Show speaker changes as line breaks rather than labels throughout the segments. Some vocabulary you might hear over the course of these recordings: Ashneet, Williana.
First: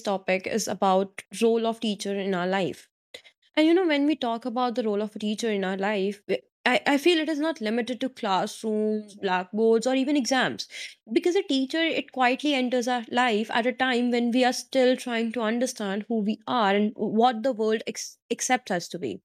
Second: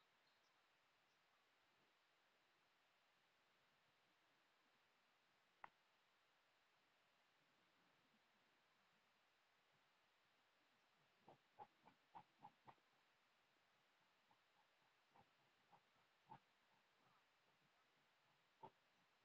topic is about role of teacher in our life. And you know, when we talk about the role of a teacher in our life, I feel it is not limited to classrooms, blackboards, or even exams. Because a teacher, it quietly enters our life at a time when we are still trying to understand who we are and what the world accepts us to be.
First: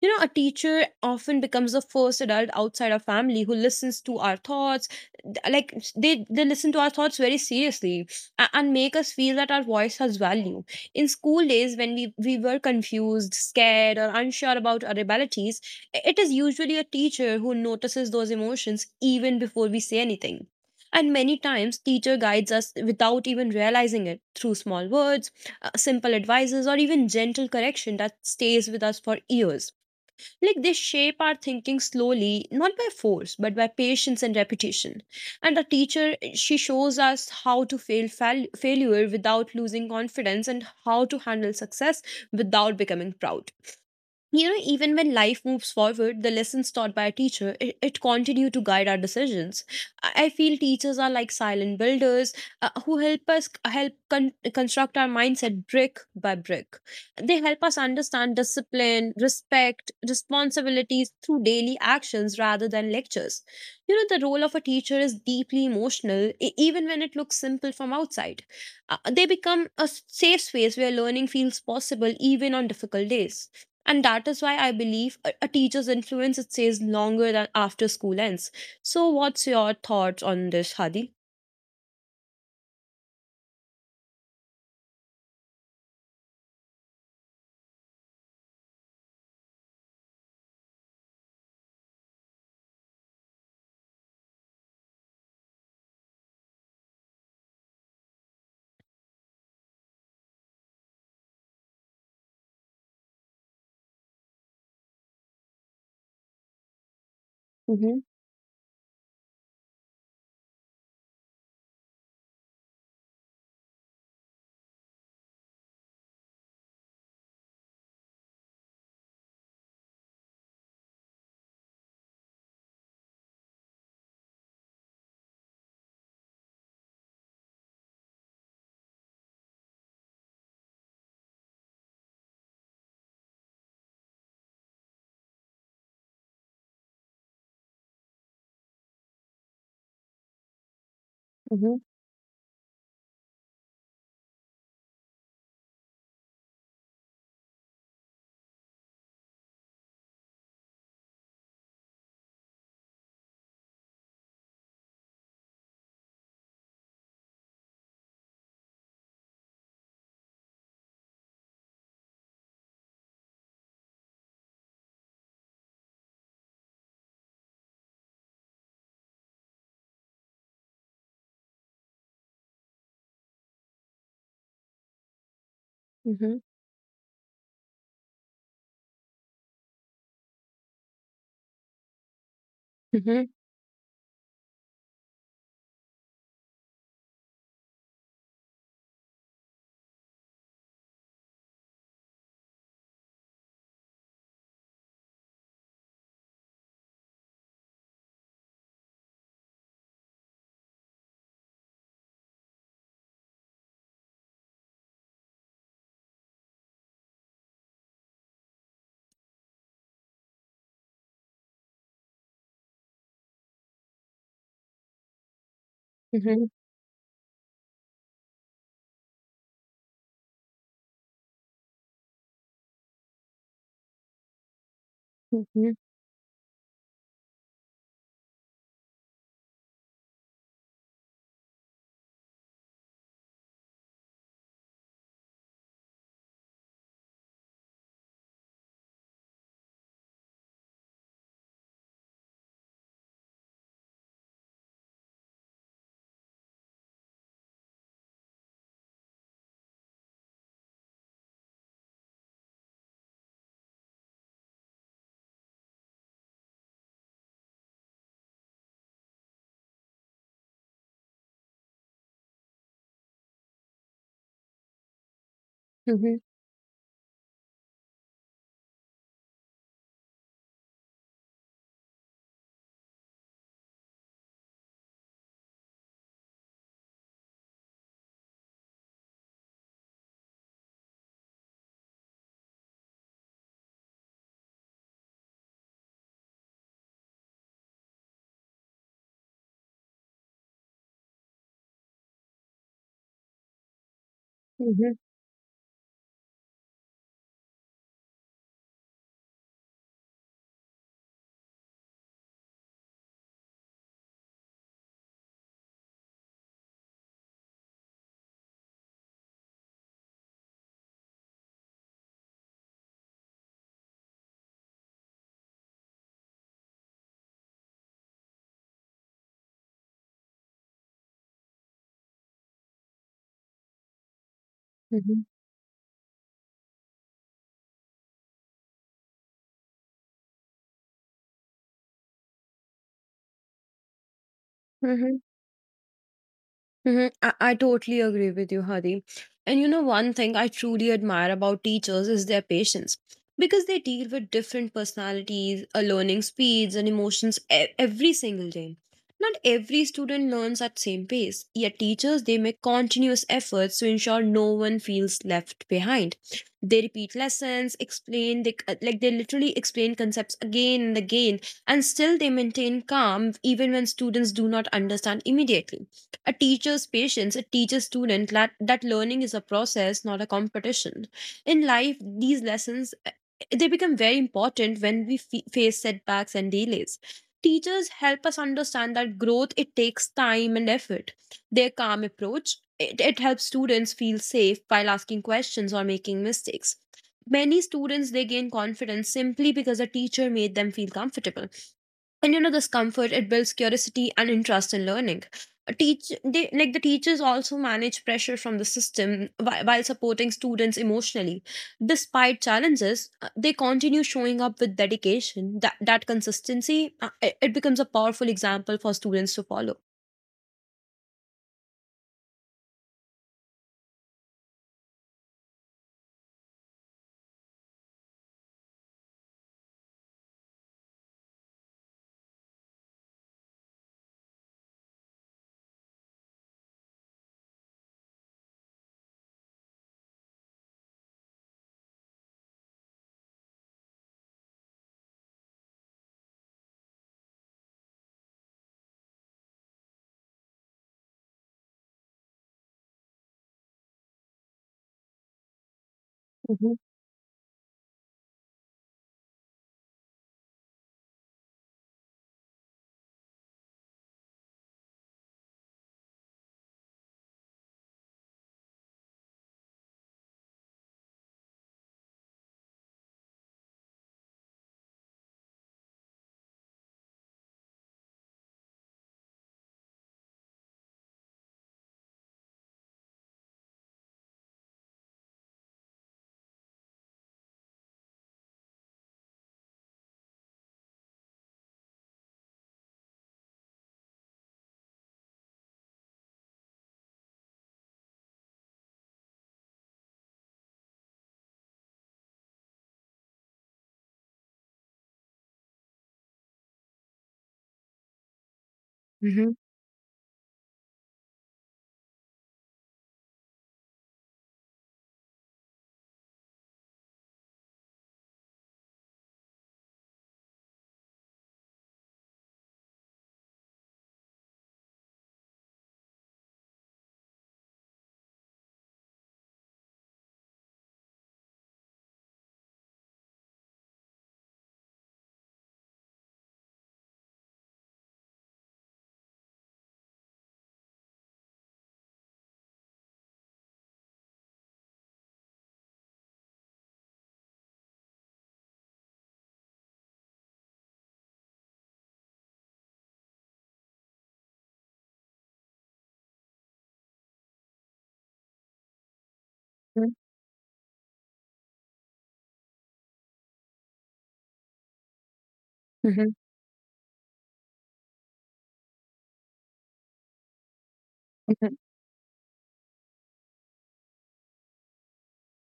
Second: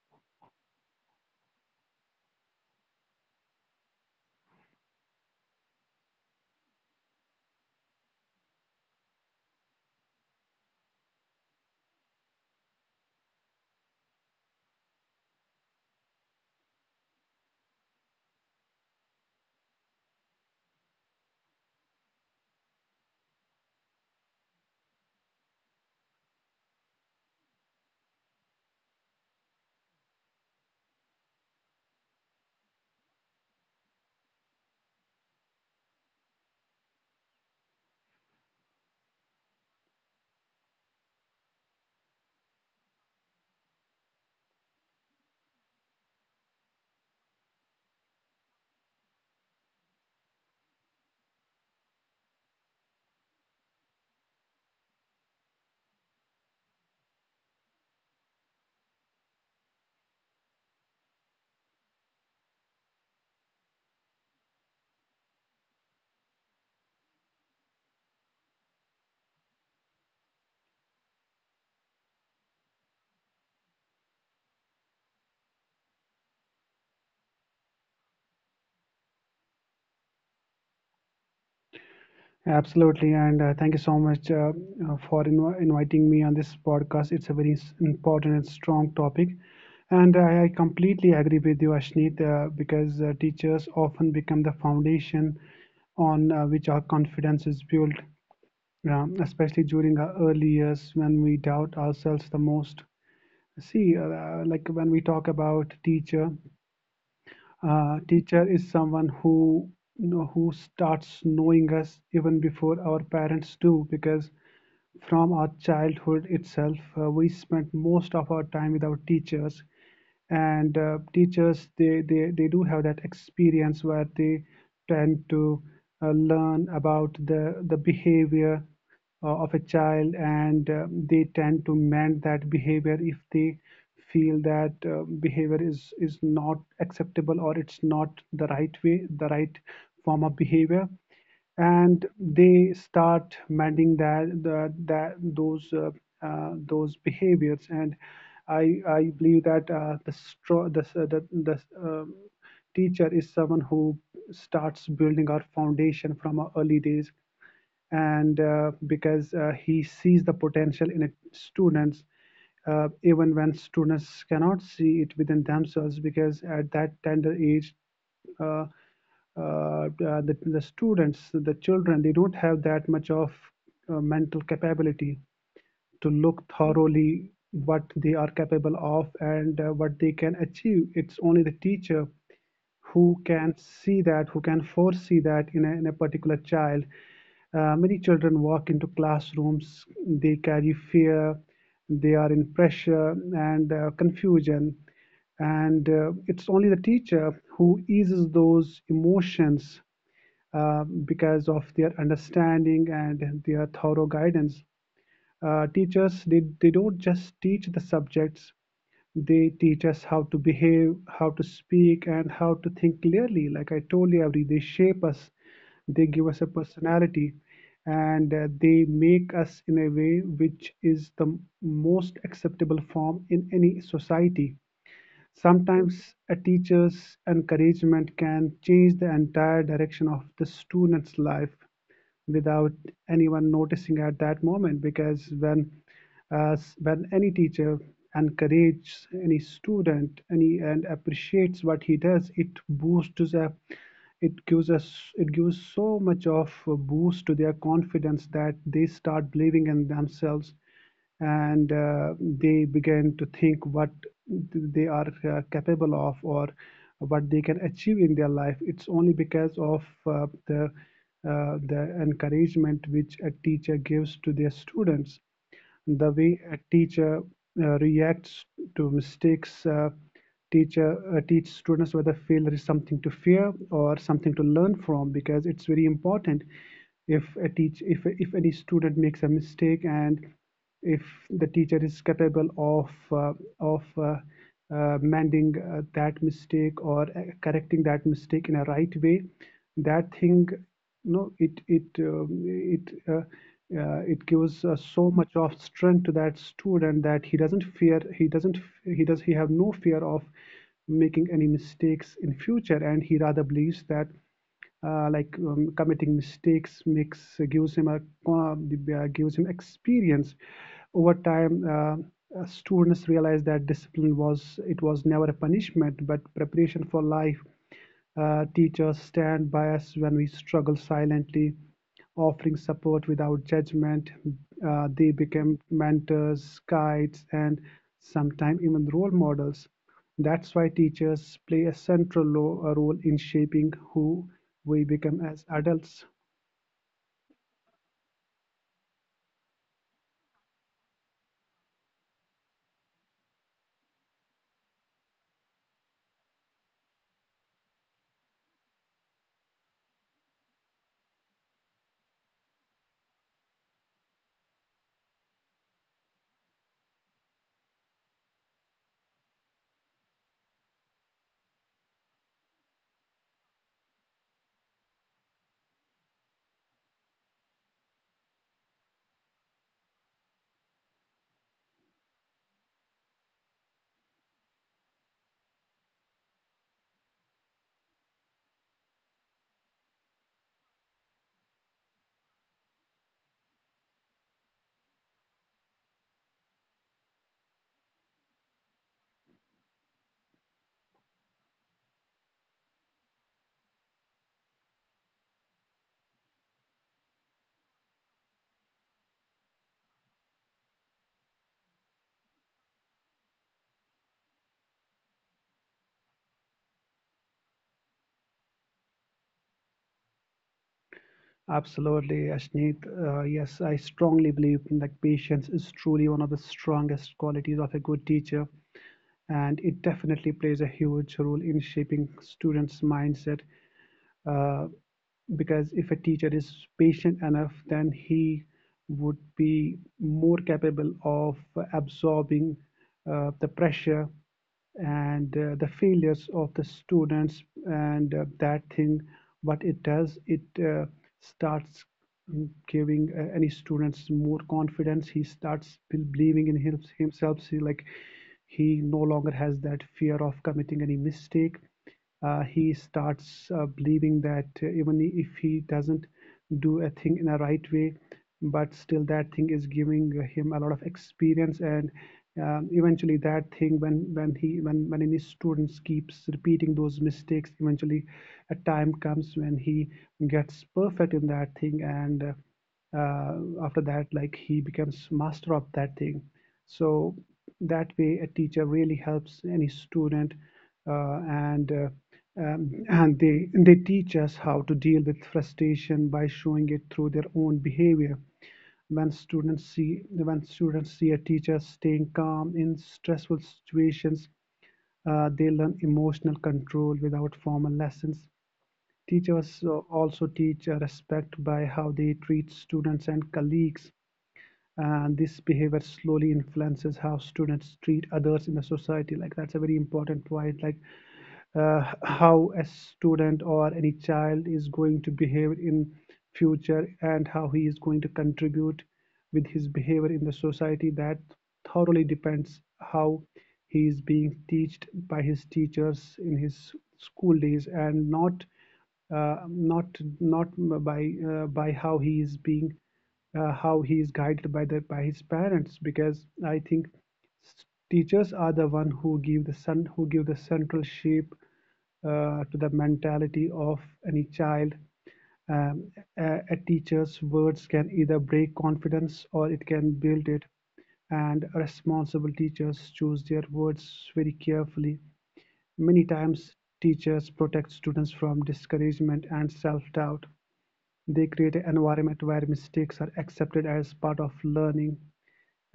You know, a teacher often becomes the first adult outside our family who listens to our thoughts. Like they listen to our thoughts very seriously and make us feel that our voice has value. In school days, when we were confused, scared, or unsure about our abilities, it is usually a teacher who notices those emotions even before we say anything. And many times, teacher guides us without even realizing it through small words, simple advices, or even gentle correction that stays with us for years. Like they shape our thinking slowly, not by force, but by patience and repetition. And a teacher, she shows us how to failure without losing confidence and how to handle success without becoming proud. You know, even when life moves forward, the lessons taught by a teacher, it continue to guide our decisions. I feel teachers are like silent builders, who help us construct our mindset brick by brick. They help us understand discipline, respect, responsibilities through daily actions rather than lectures. You know, the role of a teacher is deeply emotional even when it looks simple from outside. They become a safe space where learning feels possible even on difficult days, and that is why I believe a teacher's influence it stays longer than after school ends. So what's your thoughts on this, Hadi?
Absolutely, and thank you so much for inviting me on this podcast. It's a very important and strong topic, and I completely agree with you, Ashneet, because teachers often become the foundation on which our confidence is built, especially during our early years when we doubt ourselves the most. See, like when we talk about teacher,
Mm-hmm.
teacher is someone who who starts knowing us even before our parents do because from our childhood itself we spent most of our time with our teachers and teachers they do have that experience where they tend to learn about the behavior of a child and they tend to mend that behavior if they feel that behavior is not acceptable or it's not the right way the right form of behavior.
Hmm.
And they start mending that the, that those behaviors. And I believe that the stro- the, the um, teacher is someone who starts building our foundation from our early days, and because he sees the potential in students even when students cannot see it within themselves, because at that tender age uh, the students, the children, they don't have that much of mental capability to
Hmm.
look thoroughly what they are capable of and what they can achieve. It's only the teacher who
Hmm.
can see that, who can foresee that in in a particular child. Many children walk into classrooms, they carry fear, they are in pressure and confusion. And it's only the teacher who eases those emotions because of their understanding and their thorough guidance. Teachers, they don't just teach the subjects, they teach us how to behave, how to speak, and how to think clearly. Like I told you, Avri, they shape us, they give us
Hmm.
a personality, and they make us in a way which is the most acceptable form in any society.
Hmm.
Sometimes a teacher's encouragement can change the entire direction of the student's life without anyone noticing at that moment, because when as when any teacher encourages any student any and appreciates what he does, it boosts a it gives us it gives so much of a boost to their confidence that they start believing in themselves, and they begin to think what they are capable of or what they can achieve in their life. It's only because of the encouragement which a teacher gives to their students. The
Hmm.
way a teacher reacts to mistakes, teach students whether failure is something to fear or something to learn from, because it's very important. If a teach if any student makes a mistake and if the teacher is capable of of uh, mending that mistake or correcting that mistake in a right way, that thing no, it gives so much of strength to that student that he doesn't fear, he doesn't he does he have no fear of making any mistakes in future, and he rather believes that committing mistakes makes gives him a gives him experience. Over time students realize that discipline was it was never a punishment but preparation for life. Teachers stand by us when we struggle silently, offering support without judgment. They
Hmm.
become mentors, guides, and sometimes even role models. That's why teachers play a central a role in shaping who we
Hmm.
become as adults.
Hmm. I totally agree with you, Hadi. And you know, one thing I truly admire about teachers is their patience, because they deal with different personalities, learning speeds, and emotions every single day. Not every student learns at same pace, yet teachers they make continuous efforts to ensure no one feels left behind. They repeat lessons, explain like they literally explain concepts again and again, and still they maintain calm even when students do not understand immediately. A teacher's patience, a teacher student, that learning is a process, not a competition. In life, these lessons they become very important when we face setbacks and delays. Teachers help us understand that growth it takes time and effort. Their calm approach, it helps students feel safe while asking questions or making mistakes. Many students they gain confidence simply because a teacher made them feel comfortable. And you know, this comfort it builds curiosity and interest in learning. A teach they like the teachers also manage pressure from the system while supporting students emotionally. Despite challenges, they continue showing up with dedication. That consistency, it becomes a powerful example for students to follow.
Absolutely, Ashneet. Yes, I strongly believe in that patience is truly one of the strongest qualities of a good teacher, and it definitely plays a huge role in shaping students' mindset, uh, because if a teacher is patient enough, then he would be more capable of absorbing the pressure and the failures of the students. And that thing what it does, it starts giving any students more confidence. He starts believing in
Mhm.
him, himself. See, like, he no longer has that fear of committing any mistake. He starts believing that even if he doesn't do a thing in a right way, but still that thing is giving him a lot of experience. And eventually that thing when he when any students keeps repeating those mistakes, eventually a time comes when he gets perfect in that thing, and uh, after that, like, he becomes master of that thing. So that way a teacher really helps any student, uh, and uh, and they teach us how to deal with frustration by showing it through their own behavior. When students see when students see a teacher staying calm in stressful situations, they learn emotional control without formal lessons.
Mhm.
Teachers also teach respect by how they treat students and colleagues. And this behavior slowly influences how students treat others in the society. Like, that's a very important point. Like, how a student or any child is going to behave in future and how he is going to contribute with his behavior in the society, that thoroughly depends how he is being taught by his teachers in his school days and not uh, not not by by how he is being how he is guided by the by his parents, because I think teachers are the one who give the son who give the central shape to the mentality of any child. Um, a teacher's words can either break confidence or it can build it, and responsible teachers choose their words very carefully. Many
Mhm.
times teachers protect students from discouragement and self-doubt. They create an
Mhm.
environment where mistakes are accepted as part of learning.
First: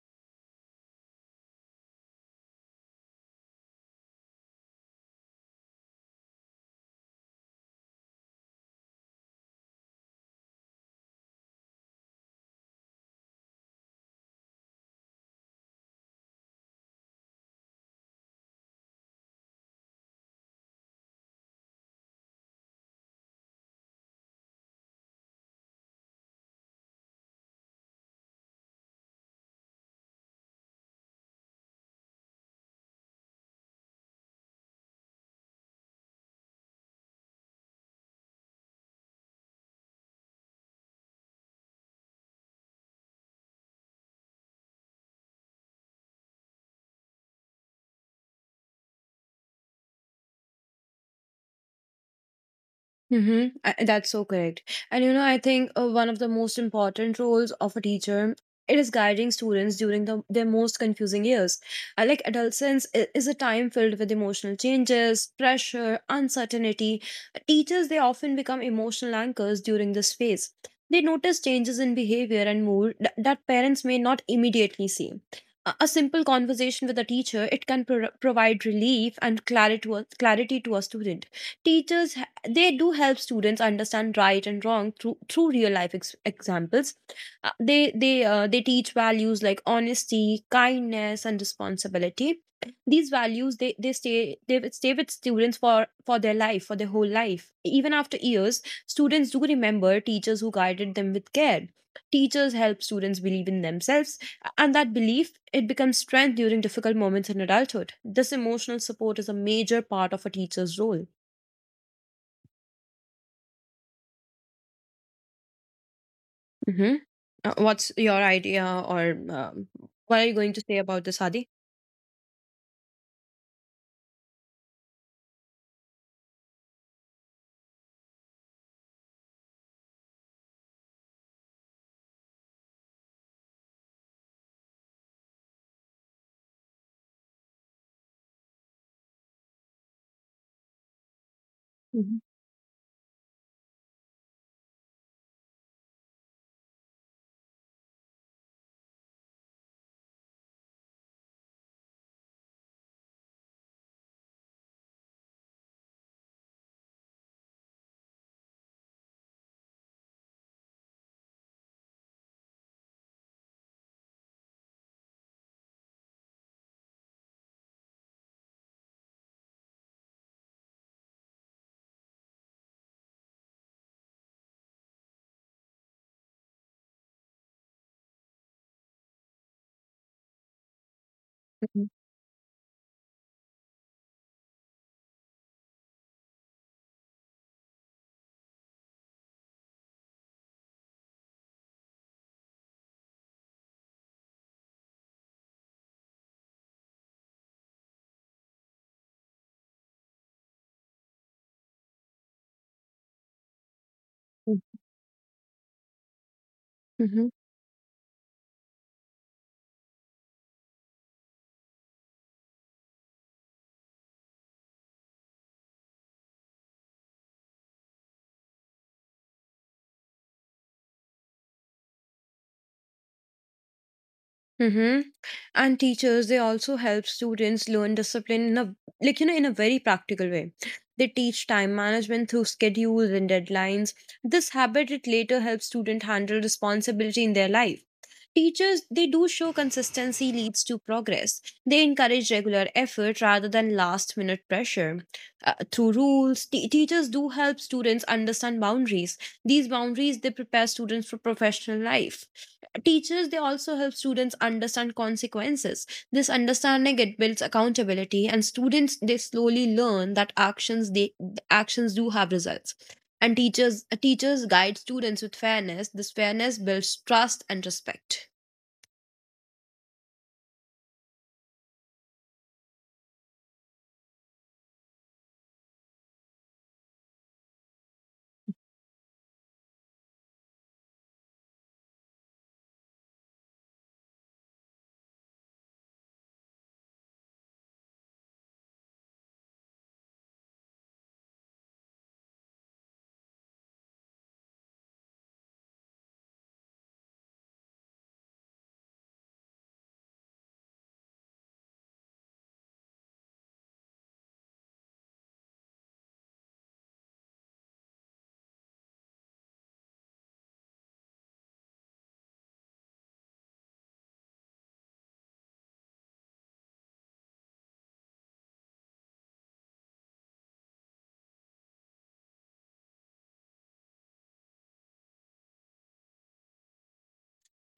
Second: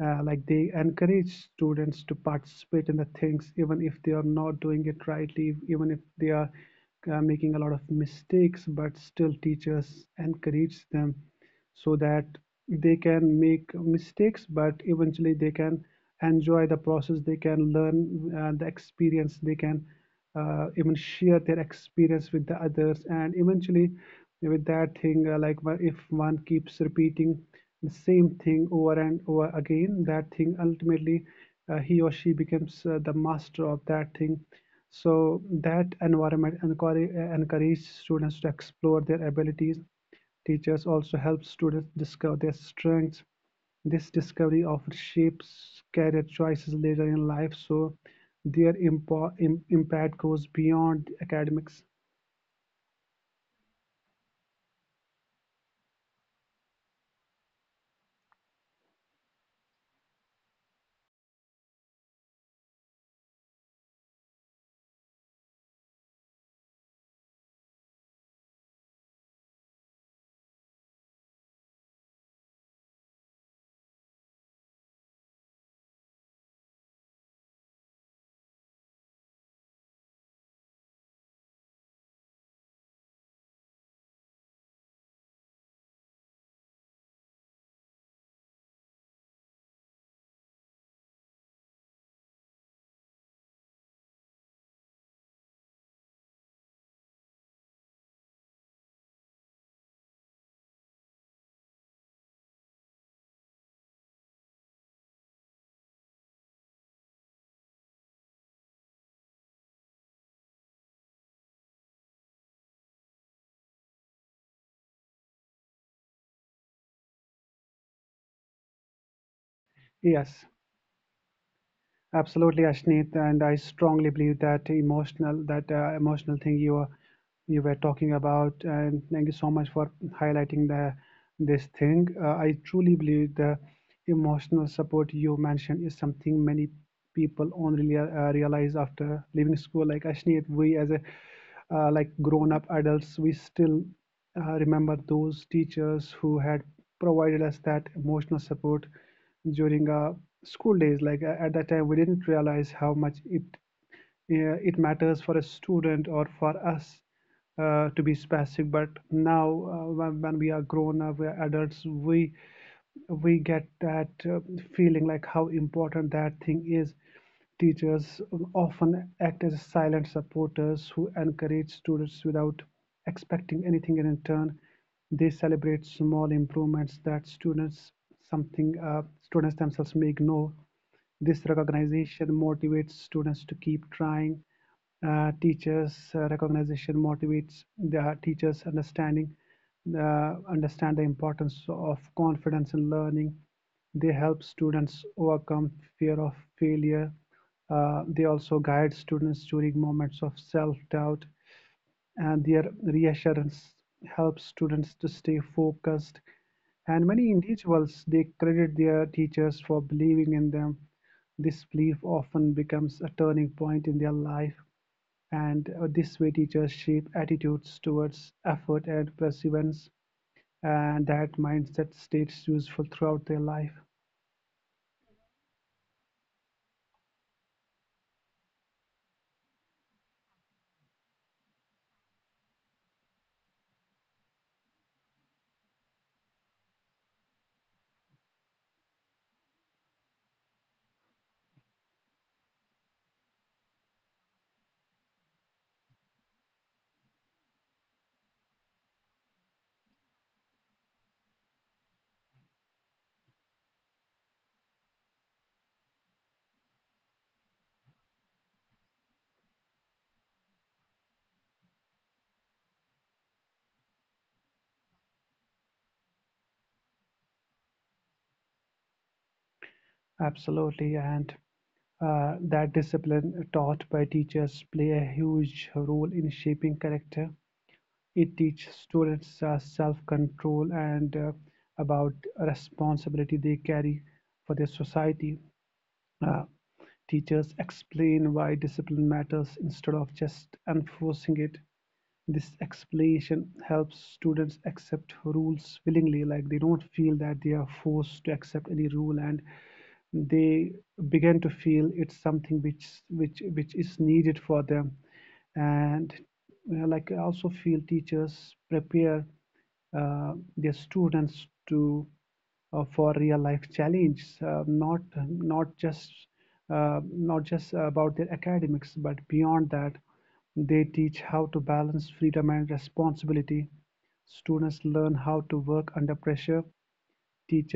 Like, they encourage students to participate in the things, even if they are not doing it rightly, even if they are making a lot of mistakes, but still teachers encourage them so that they can make mistakes, but eventually they can enjoy the process, they can learn the experience, they can even share their experience with the others, and eventually with that thing, like, if one keeps repeating the same thing over and over again, that thing ultimately he or she becomes the master of that thing. So that environment encourages students to explore their abilities. Teachers also help students discover their strengths. This discovery often shapes career choices later in life, so their impact goes beyond academics.
Mm-hmm. I, that's so correct. And you know, I think one of the most important roles of a teacher, it is guiding students during their most confusing years. Like adolescence is a time filled with emotional changes, pressure, uncertainty. Teachers they often become emotional anchors during this phase. They notice changes in behavior and mood that parents may not immediately see. A simple conversation with a teacher it can provide relief and clarity to clarity to a student. Teachers they do help students understand right and wrong through through real life examples. They teach values like honesty, kindness and responsibility. These values they will stay with students for their life for their whole life. Even after years, students do remember teachers who guided them with care. Teachers help students believe in themselves, and that belief it becomes strength during difficult moments in adulthood. This emotional support is a major part of a teacher's role. Hmm. What's your idea, or what are you
Yes,
going to say about the Sadi?
absolutely, Ashneet, and I strongly believe that emotional thing you are you were talking about, and thank you so much for highlighting the this thing. I truly believe the emotional support you mentioned is something many people only realize after leaving school. Like, Ashneet, we as a like
Mhm.
grown up adults, we still remember those teachers who had provided us that emotional support during our school days. Like, at that time, we didn't realize how much it it matters for a student or for us, to be specific. But now, when we are grown up, we are adults, we get that feeling like how important that thing is. Teachers often act as silent supporters who encourage students without expecting anything in return. They celebrate small improvements that students something students themselves may ignore. This
Mhm.
recognition motivates students to keep trying. Teachers recognition motivates the teachers understanding understand the importance of confidence in learning. They help students overcome fear of failure. They also guide students during moments of self doubt, and their reassurance helps
Mhm.
students to stay focused, and many individuals they credit their teachers for believing in them. This belief often becomes a turning point in their life, and this way teachers shape attitudes towards effort and perseverance, and that mindset stays useful throughout their life.
Mm-hmm. And teachers they also help students learn discipline in a, like you know, in a very practical way. They teach time management through schedules and deadlines. This habit it later helps student handle responsibility in their life. Teachers they do show consistency leads to progress. They encourage regular effort rather than last minute pressure. Through rules, teachers do help students understand boundaries. These boundaries they prepare students for professional life. Teachers, they also help students understand consequences. This understanding it builds accountability, and students they slowly learn that actions do have results. And teachers guide students with fairness. This fairness builds trust and respect.
Absolutely, and that discipline taught by teachers play a huge role in shaping character. It teaches students self-control and about responsibility they carry for their society. Uh, Teachers explain why discipline matters instead of just enforcing it. This explanation helps students accept rules willingly, like, they don't feel that they are forced to accept any rule, and they begin to feel it's something which is needed for them. And like, I also feel teachers prepare their students to for real life challenges, not just not just about their academics, but beyond that, they teach how to balance freedom and responsibility. Students learn how to work under pressure.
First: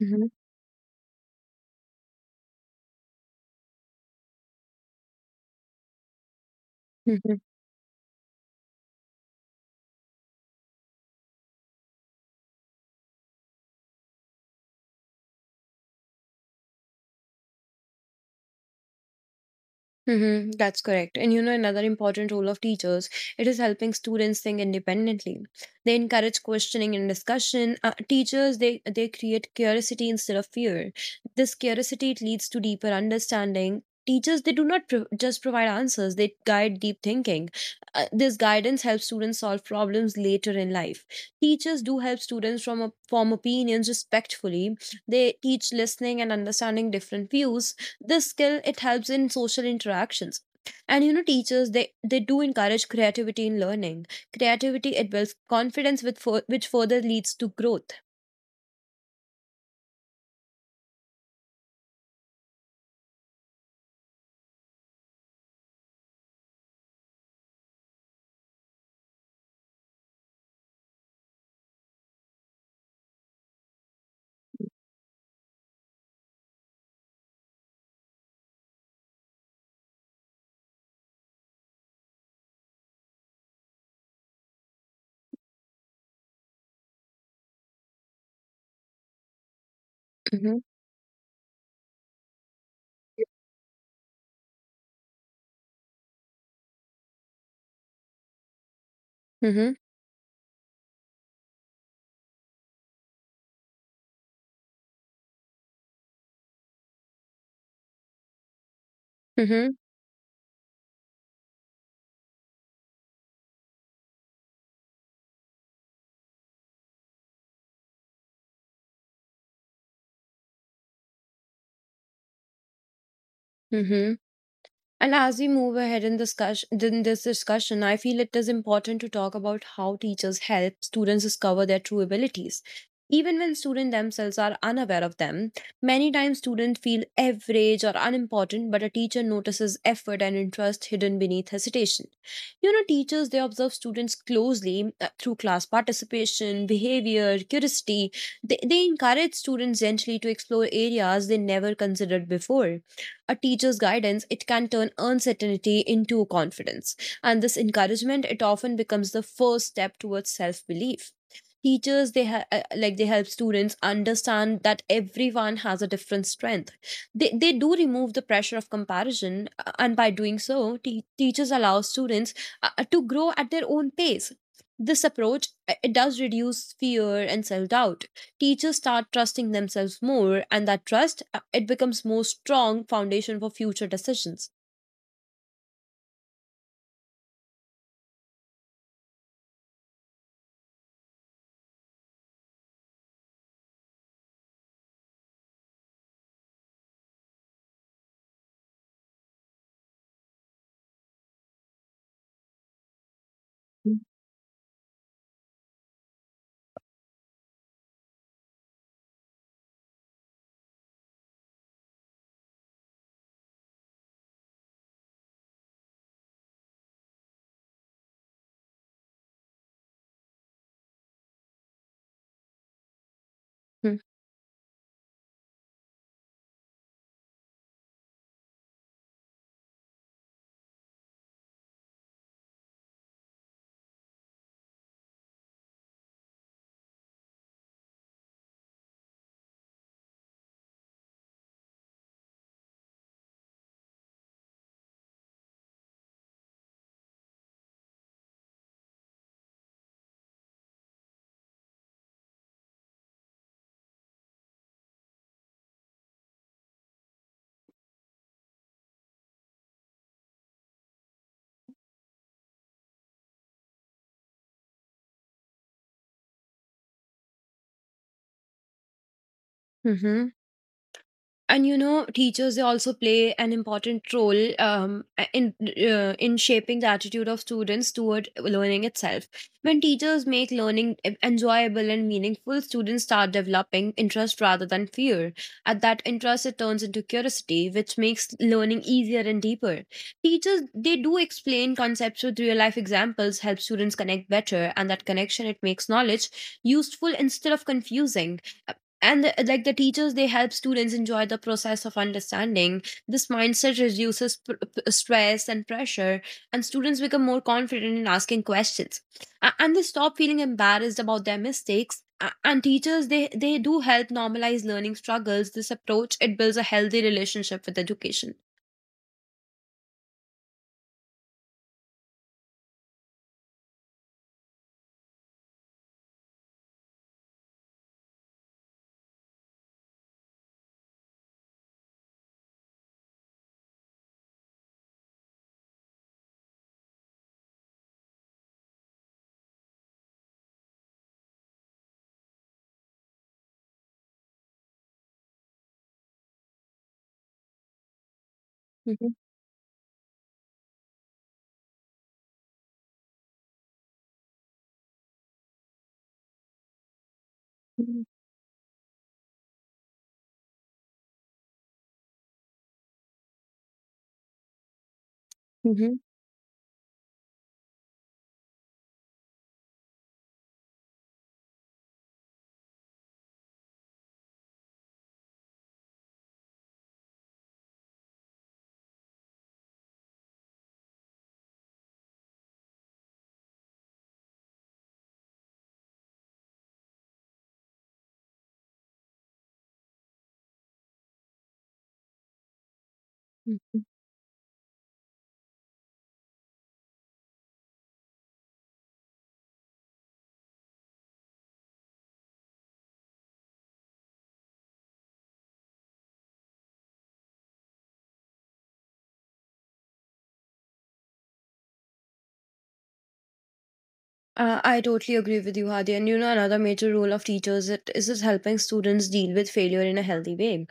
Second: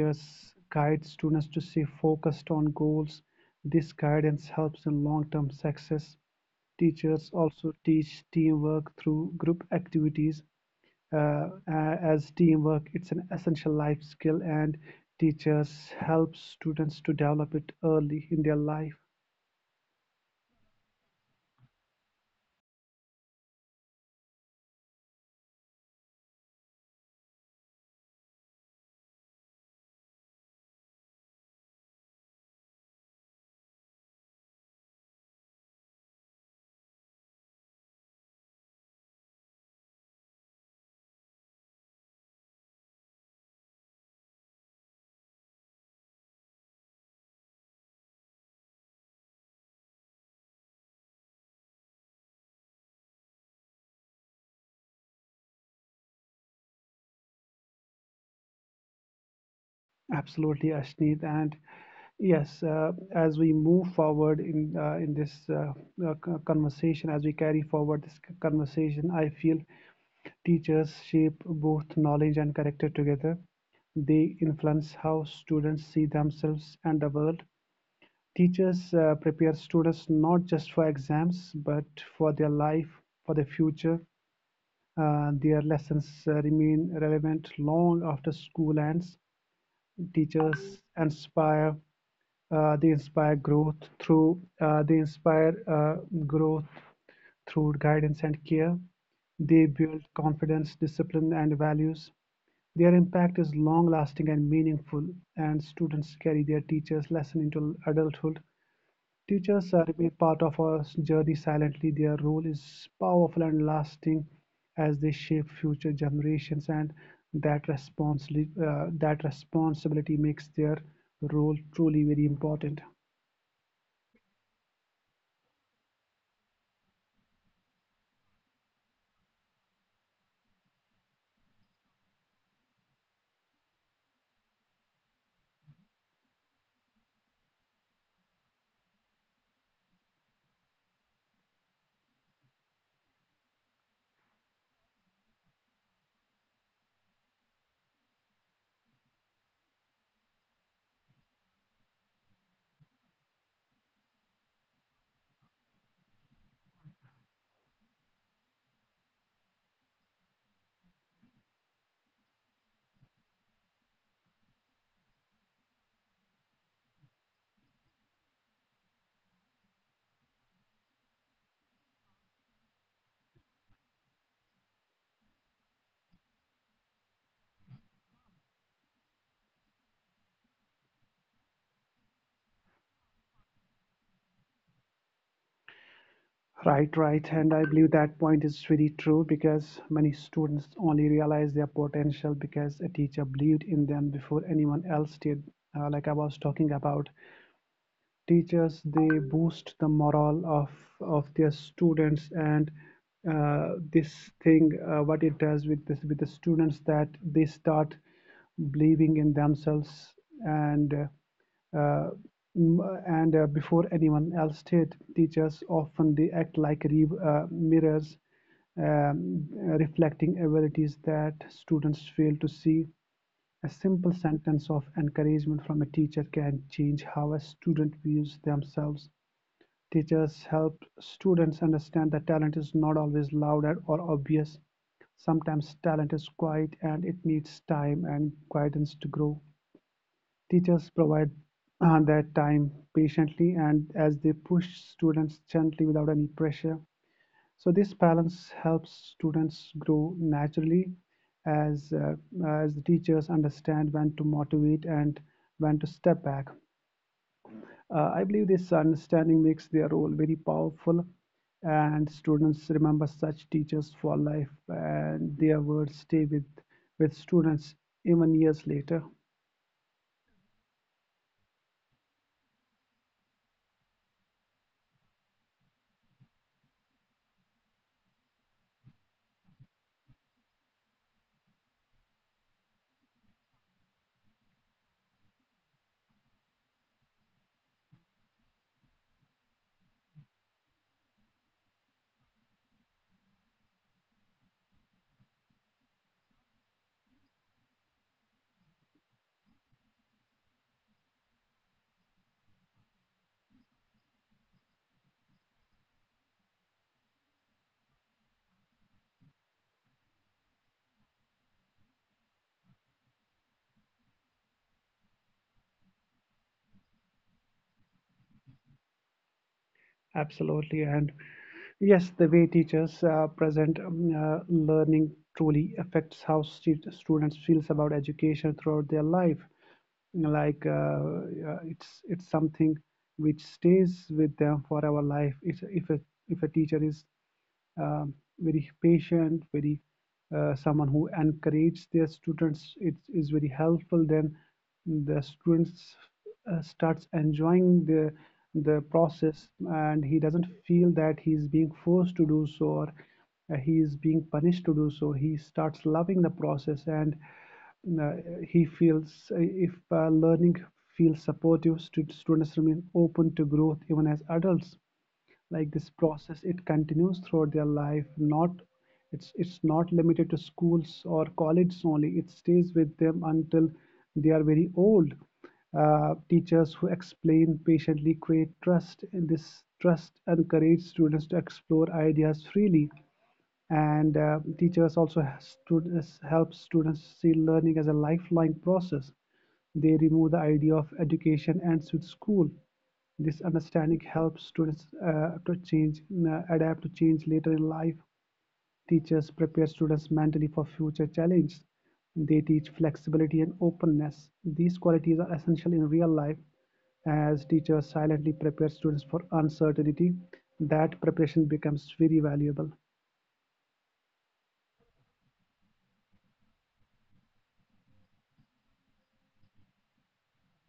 Mhm.
guide students to stay focused on goals. This guidance helps in long-term success. Teachers also teach teamwork through group activities, uh, as teamwork. It's an essential life skill, and teachers help students to develop it early in their life.
Mm-hmm, that's correct. And you know, another important role of teachers, it is helping students think independently. They encourage questioning and discussion. Teachers, they create curiosity instead of fear. This curiosity it leads to deeper understanding. Teachers, they do not just provide answers, they guide deep thinking. This guidance helps students solve problems later in life. Teachers do help students form opinions respectfully. They teach listening and understanding different views. This skill it helps in social interactions. And you know, teachers they do encourage creativity in learning. Creativity it builds confidence with fur which further leads to growth.
Absolutely, Ashneet. And yes, as we move forward in this uh, conversation, as we carry forward this conversation, I feel teachers shape both knowledge and character together. They influence how students see themselves and the world. Teachers prepare students not just for exams but for their life, for their future. Their lessons remain relevant long after school ends.
Mm-hmm.
Teachers inspire. They inspire growth through guidance and care. They
Mm-hmm.
build confidence, discipline, and values. Their impact is long lasting and meaningful, and students carry their teachers' lesson into adulthood. Teachers remain part of our journey silently. Their role is powerful and lasting as they shape future generations, and that responsibility makes their role truly very important.
Mm-hmm. And as we move ahead in this in this discussion, I feel it is important to talk about how teachers help students discover their true abilities, even when students themselves are unaware of them. Many times students feel average or unimportant, but a teacher notices effort and interest hidden beneath hesitation. You know, teachers they observe students closely through class participation, behavior, curiosity. They encourage students gently to explore areas they never considered before. A teacher's guidance, it can turn uncertainty into confidence. And this encouragement, it often becomes the first step towards self belief. Like they help students understand that everyone has a different strength. They do remove the pressure of comparison, and by doing so, teachers allow students to grow at their own pace. This approach, it does reduce fear and self doubt. Teachers start trusting themselves more, and that trust, it becomes more strong foundation for future decisions.
Right, right, and I believe that point is really true because many students only realize their potential because a teacher believed in them before anyone else did. Like I was talking about, teachers, they boost the morale of their students. And this thing, what it does with this, with the students, that they start believing in themselves, and uh, uh, m- before anyone else did, teachers often, they act like mirrors, um, reflecting abilities that students fail to see. A
Mhm.
simple sentence of encouragement from a teacher can change how a student views themselves. Teachers help students understand that talent is not always loud or obvious. Sometimes talent is quiet and it needs time and guidance to grow. Teachers provide that time patiently, and as they push students gently without any pressure. So this balance helps students grow naturally, as, uh, as the teachers understand when to motivate and when to step back. I believe this understanding makes their role very powerful, and students remember such teachers for life, and their words stay with students even years later.
Mhm. And you know, teachers they also play an important role, in shaping the attitude of students toward learning itself. When teachers make learning enjoyable and meaningful, students start developing interest rather than fear. At that, interest it turns into curiosity, which makes learning easier and deeper. Teachers they do explain concepts with real life examples, help students connect better, and that connection it makes knowledge useful instead of confusing. And like the teachers they help students enjoy the process of understanding. This mindset reduces stress and pressure, and students become more confident in asking questions. And they stop feeling embarrassed about their mistakes. And teachers they do help normalize learning struggles. This approach it builds a healthy relationship with education.
Absolutely. And yes, the way teachers present learning truly affects how students feels about education throughout their life. Like it's something which stays with them for our life. It's, if a teacher is very patient, very someone who encourages their students, it is very helpful. Then the students starts enjoying the
Mhm.
process, and he doesn't feel that he is being forced to do so, or he is being punished to do so. He starts loving the process, and
Mhm.
uh, he feels if learning feels supportive, students remain open to growth even as adults. Like, this process, it continues throughout their life. Not, it's it's not limited to schools or colleges only. It stays with them until they are very old. Teachers who explain patiently create trust, and this trust encourages students to explore ideas freely. And teachers also has help students see learning as a lifelong process. They remove the idea of education ends with school. This
Mhm.
understanding helps students to change, adapt to change later in life. Teachers prepare students mentally for future challenges. They teach flexibility and openness. These qualities are essential in real life, as teachers silently prepare students for uncertainty. That preparation becomes very valuable.
I totally agree with you, Hadi. And you know, another major role of teachers is helping students deal with failure in a healthy way.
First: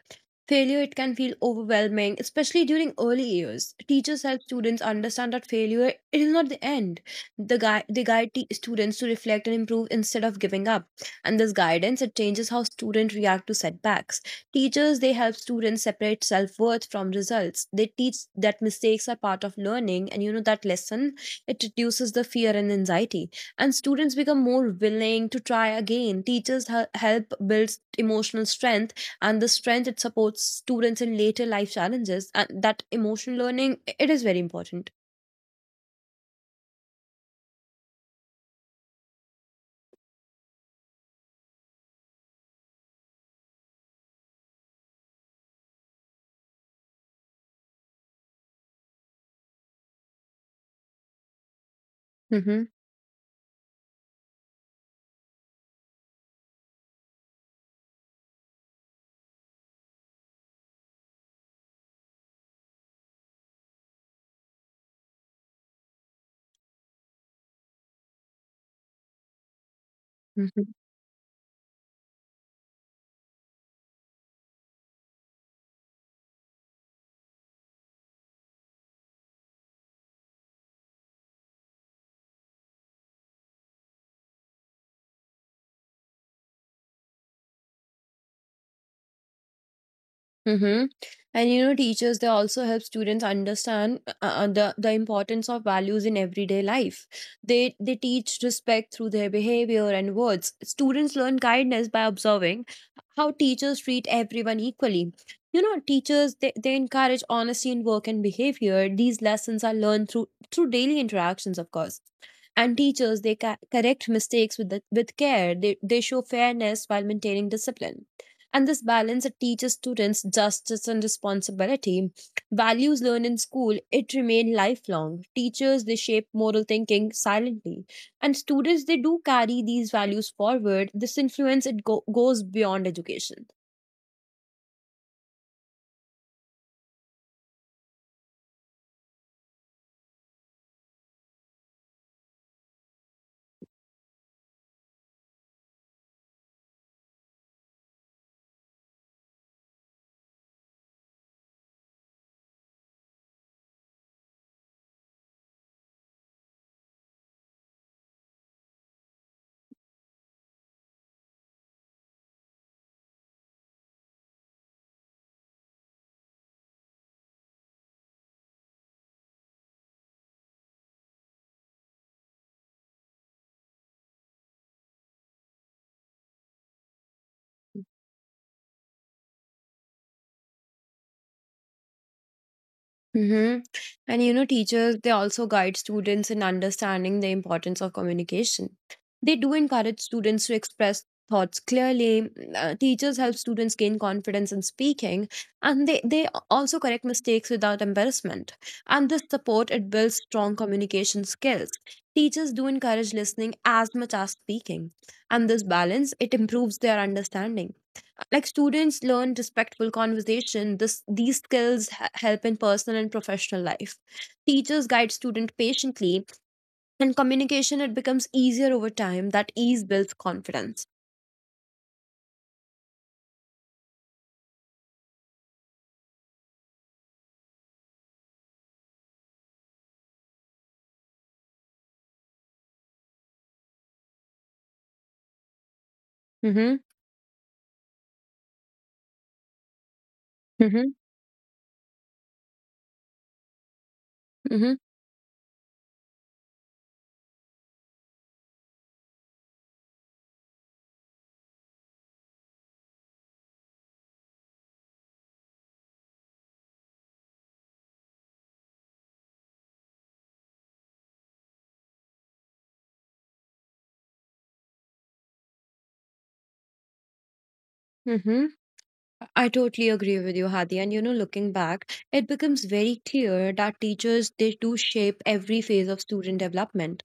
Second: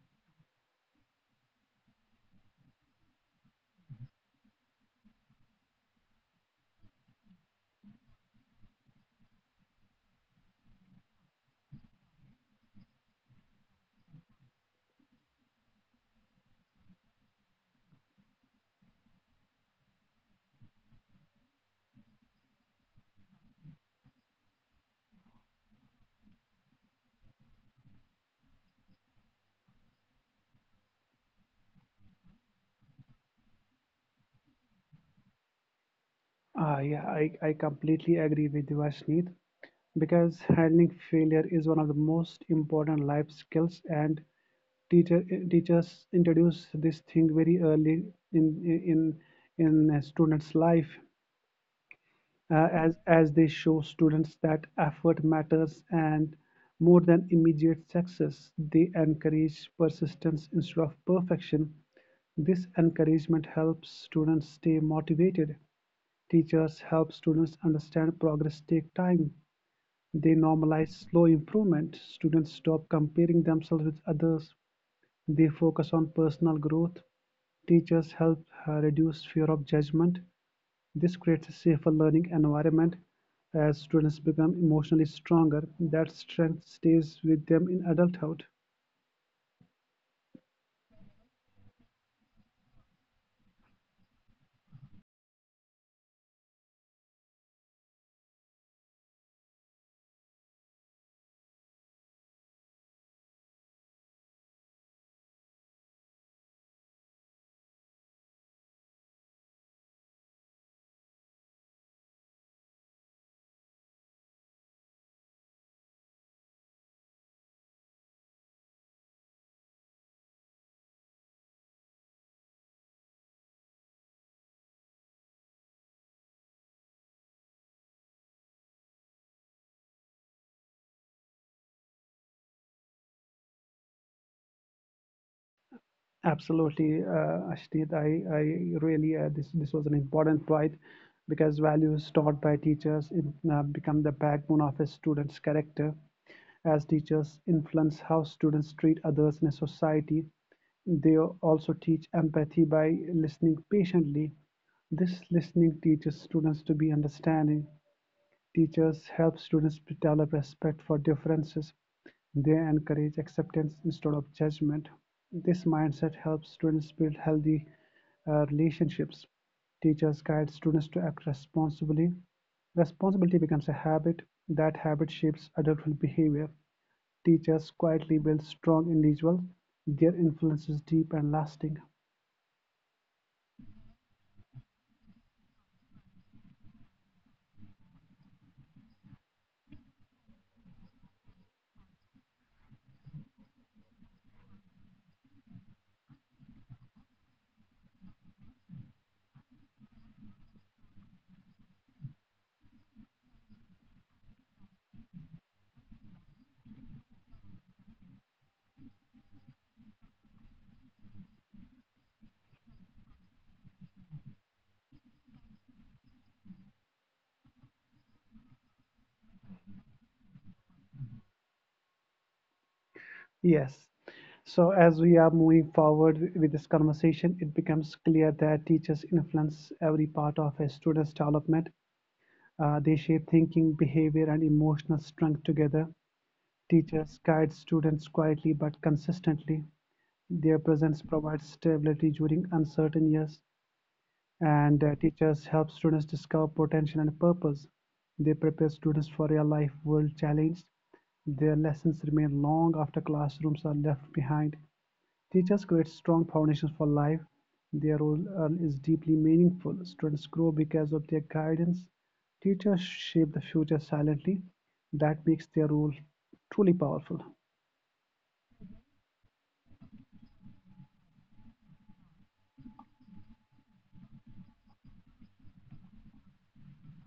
Failure it can feel overwhelming, especially during early years. Teachers help students understand that failure it is not the end. They guide students to reflect and improve instead of giving up. And this guidance it changes how students react to setbacks. Teachers they help students separate self worth from results. They teach that mistakes are part of learning, and you know that lesson it reduces the fear and anxiety. And students become more willing to try again. Teachers help build emotional strength, and the strength it supports students in later life challenges, and that emotional learning it is very important.
Ah, yeah, I completely agree with you, Ashneet, because handling failure is one of the most important life skills, and teachers introduce this thing very early in in a students' life, uh,
Mm-hmm.
as as they show students that effort matters and more than immediate success. They encourage persistence instead of perfection. This encouragement helps students stay motivated. Teachers help students understand progress takes time. They normalize slow improvement. Students stop comparing themselves with others. They focus on personal growth. Teachers help reduce fear of judgment. This creates a safer learning environment, as students become emotionally stronger. That strength stays with them in adulthood.
Mm-hmm. And you know, teachers they also help students understand the importance of values in everyday life. They teach respect through their behavior and words. Students learn kindness by observing how teachers treat everyone equally. You know, teachers they encourage honesty in work and behavior. These lessons are learned through through daily interactions, of course. And teachers they correct mistakes with care. They show fairness while maintaining discipline, and this balance it teaches students justice and responsibility. Values learned in school, it remain lifelong. Teachers, they shape moral thinking silently. And students, they do carry these values forward. This influence, it goes beyond education.
Absolutely, Ashdeep. I really this was an important point, because values taught by teachers become the backbone of a student's character. As teachers influence how students treat others in a society, they also teach empathy by listening patiently. This listening teaches students to be understanding. Teachers help students develop respect for differences. They encourage acceptance instead of judgment. This mindset helps students build healthy relationships. Teachers guide students to act responsibly. Responsibility becomes a habit. That habit shapes adulthood behavior. Teachers quietly build strong individuals. Their influence is deep and lasting.
Mm-hmm. And you know, teachers, they also guide students in understanding the importance of communication. They do encourage students to express thoughts clearly. Mm. Teachers help students gain confidence in speaking, and they also correct mistakes without embarrassment. And this support, it builds strong communication skills. Teachers do encourage listening as much as speaking. And this balance, it improves their understanding. Like students learn respectful conversation. This these skills help in personal and professional life. Teachers guide student patiently, and communication it becomes easier over time. That ease builds confidence.
Yes. So, as we are moving forward with this conversation, it becomes clear that teachers influence every part of a student's development. They shape thinking, behavior, and emotional strength together.
Mm-hmm.
Teachers guide students quietly but consistently. Their
Mm-hmm.
presence provides stability during uncertain years,
Mm-hmm.
and teachers help students discover potential and purpose. They prepare students for real life world challenges. Their lessons remain long after classrooms are left behind. Teachers create strong foundations for life. Their role is deeply meaningful. Students grow because of their guidance. Teachers shape the future silently. That makes their role truly powerful.
Mm-hmm. I totally agree with you, Hadi. And you know, looking back, it becomes very clear that teachers they do shape every phase of student development.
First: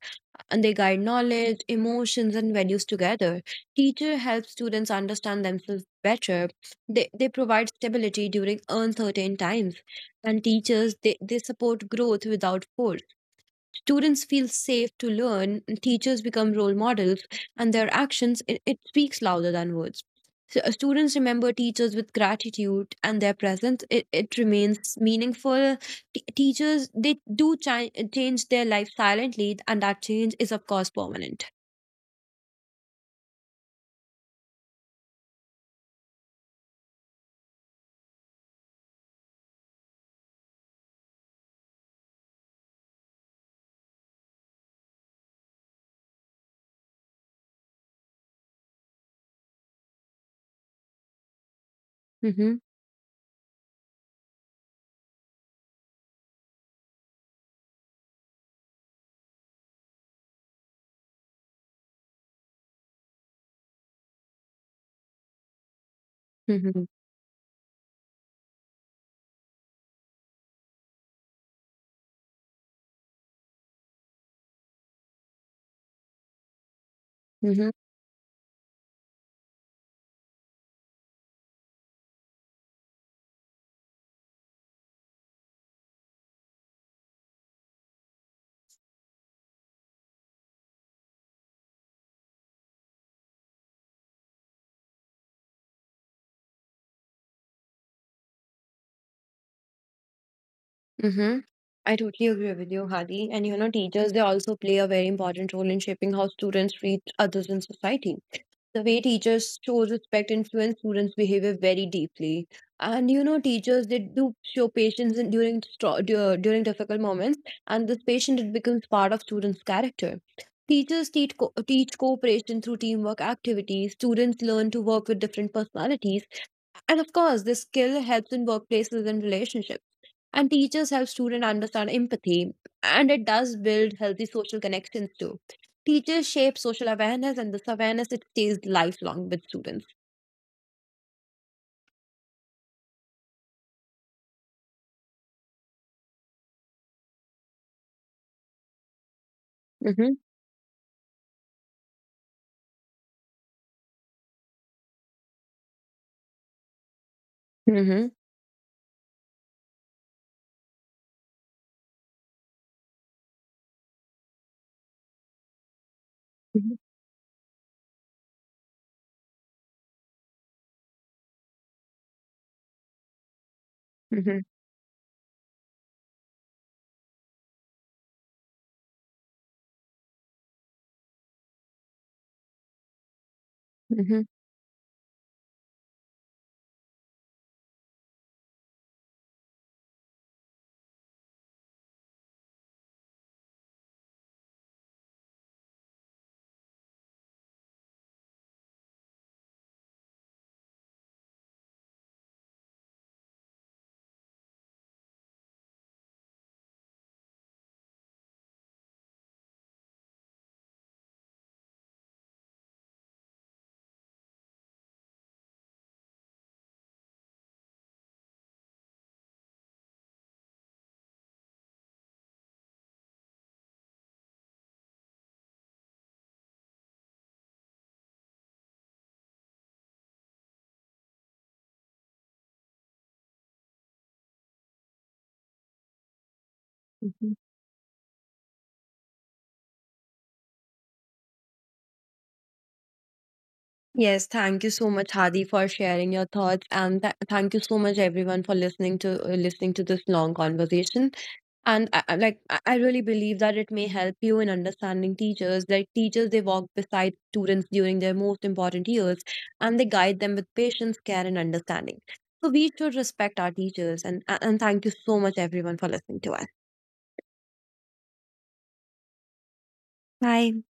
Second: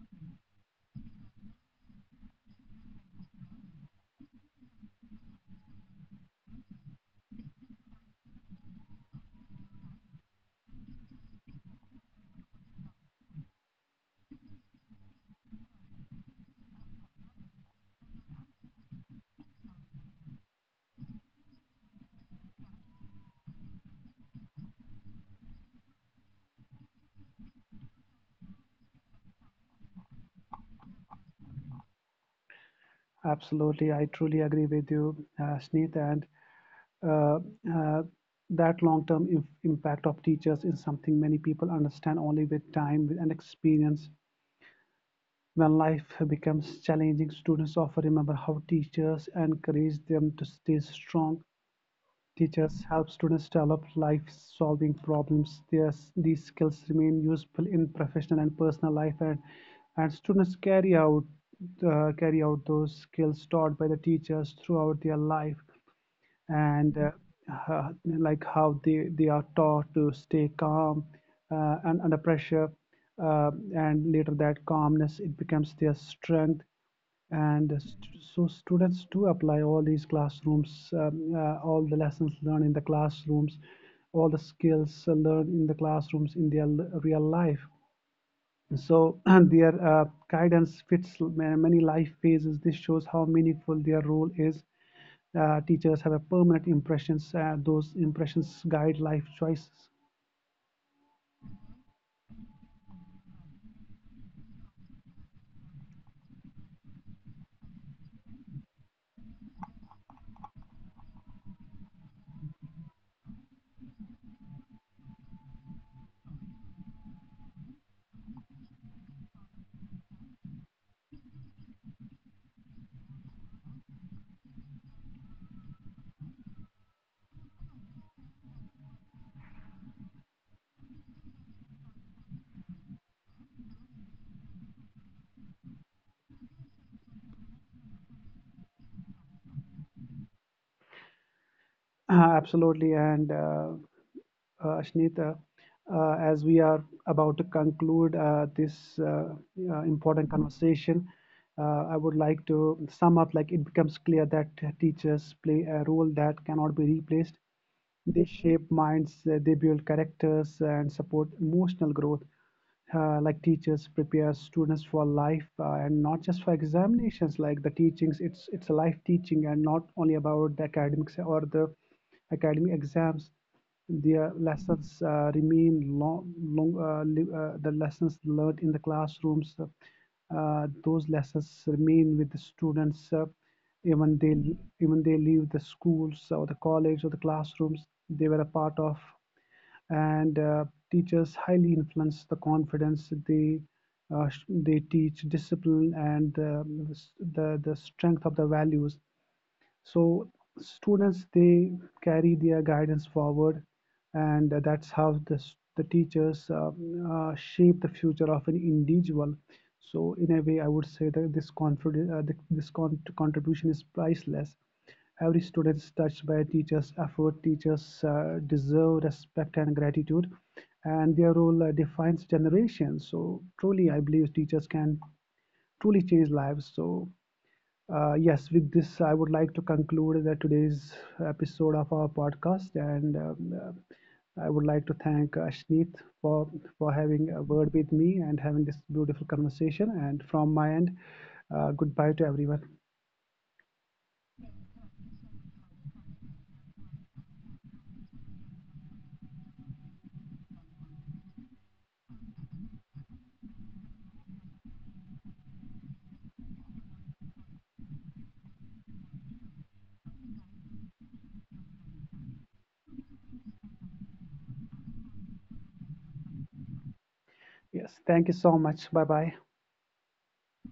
And they guide knowledge, emotions, and values together. Teacher helps students understand themselves better. They provide stability during uncertain times. And teachers they support growth without force. Students feel safe to learn, and teachers become role models, and their actions, it speaks louder than words. So, students remember teachers with gratitude, and their presence, it remains meaningful. Teachers, they do change their life silently, and that change is, of course, permanent.
Absolutely, I truly agree with you, Sneeth, and uh, uh, that long-term impact of teachers is something many people understand only with time and experience. When life becomes challenging, students often remember how teachers encouraged them to stay strong.
Mm-hmm.
Teachers help students develop life-solving problems. These skills remain useful in professional and personal life, and students carry out those skills taught by the teachers throughout their life.
Mm-hmm.
And uh, like how they are taught to stay calm and under pressure, and later that calmness, it becomes their strength.
Mm-hmm.
and st- so students do apply all these classrooms, all the lessons learned in the classrooms, all the skills learned in the classrooms in their real life. So their guidance fits many life phases. This shows how meaningful their role is. Teachers have a permanent impressions. Those impressions guide life choices.
Mm-hmm. I totally agree with you, Hadi. And you know, teachers, they also play a very important role in shaping how students treat others in society. The way teachers show respect influence students' behavior very deeply. And you know, teachers they do show patience during during difficult moments, and this patience it becomes part of students' character. Teachers teach teach cooperation through teamwork activities. Students learn to work with different personalities, and of course, this skill helps in workplaces and relationships. And teachers help students understand empathy, and it does build healthy social connections too. Teachers shape social awareness, and this awareness it stays lifelong with students.
Absolutely. And Ashnita, as we are about to conclude this
Hmm.
important conversation, I would like to sum up. Like, it becomes clear that teachers play a role that cannot be replaced.
Hmm.
They shape minds, they build characters, and support emotional growth. Like, teachers prepare students for life, and not just for examinations. Like, the teachings, it's a life teaching and not only about the academics or the academic exams. Their
Hmm.
lessons remain long, the lessons learned in the classrooms, those lessons remain with the students, even
Hmm.
they, even they leave the schools or the college or the classrooms they were a part of. And teachers highly influence the confidence. They they teach discipline and, the strength of the values. So students, they carry their guidance forward, and that's how the teachers, shape the future of an individual. So in a way, I would say that this confidence, this contribution is priceless. Every student is touched by a teacher's effort. Teachers deserve respect and gratitude, and their role defines generations. So truly, I believe teachers can truly change lives. So yes, with this, I would like to conclude the today's episode of our podcast, and I would like to thank Ashneet for for having
Hmm.
a word with me and having this beautiful conversation. And from my end, goodbye to everyone.
Yes, thank you so much, Hadi, for sharing your thoughts. And thank you so much, everyone, for listening to listening to this long conversation. And I like I really believe that it may help you in understanding teachers. Like teachers, they walk beside students during their most important years, and they guide them with patience, care, and understanding. So we should respect our teachers. And thank you so much, everyone, for listening to us.
Yes, thank you so much. Bye bye.
Bye.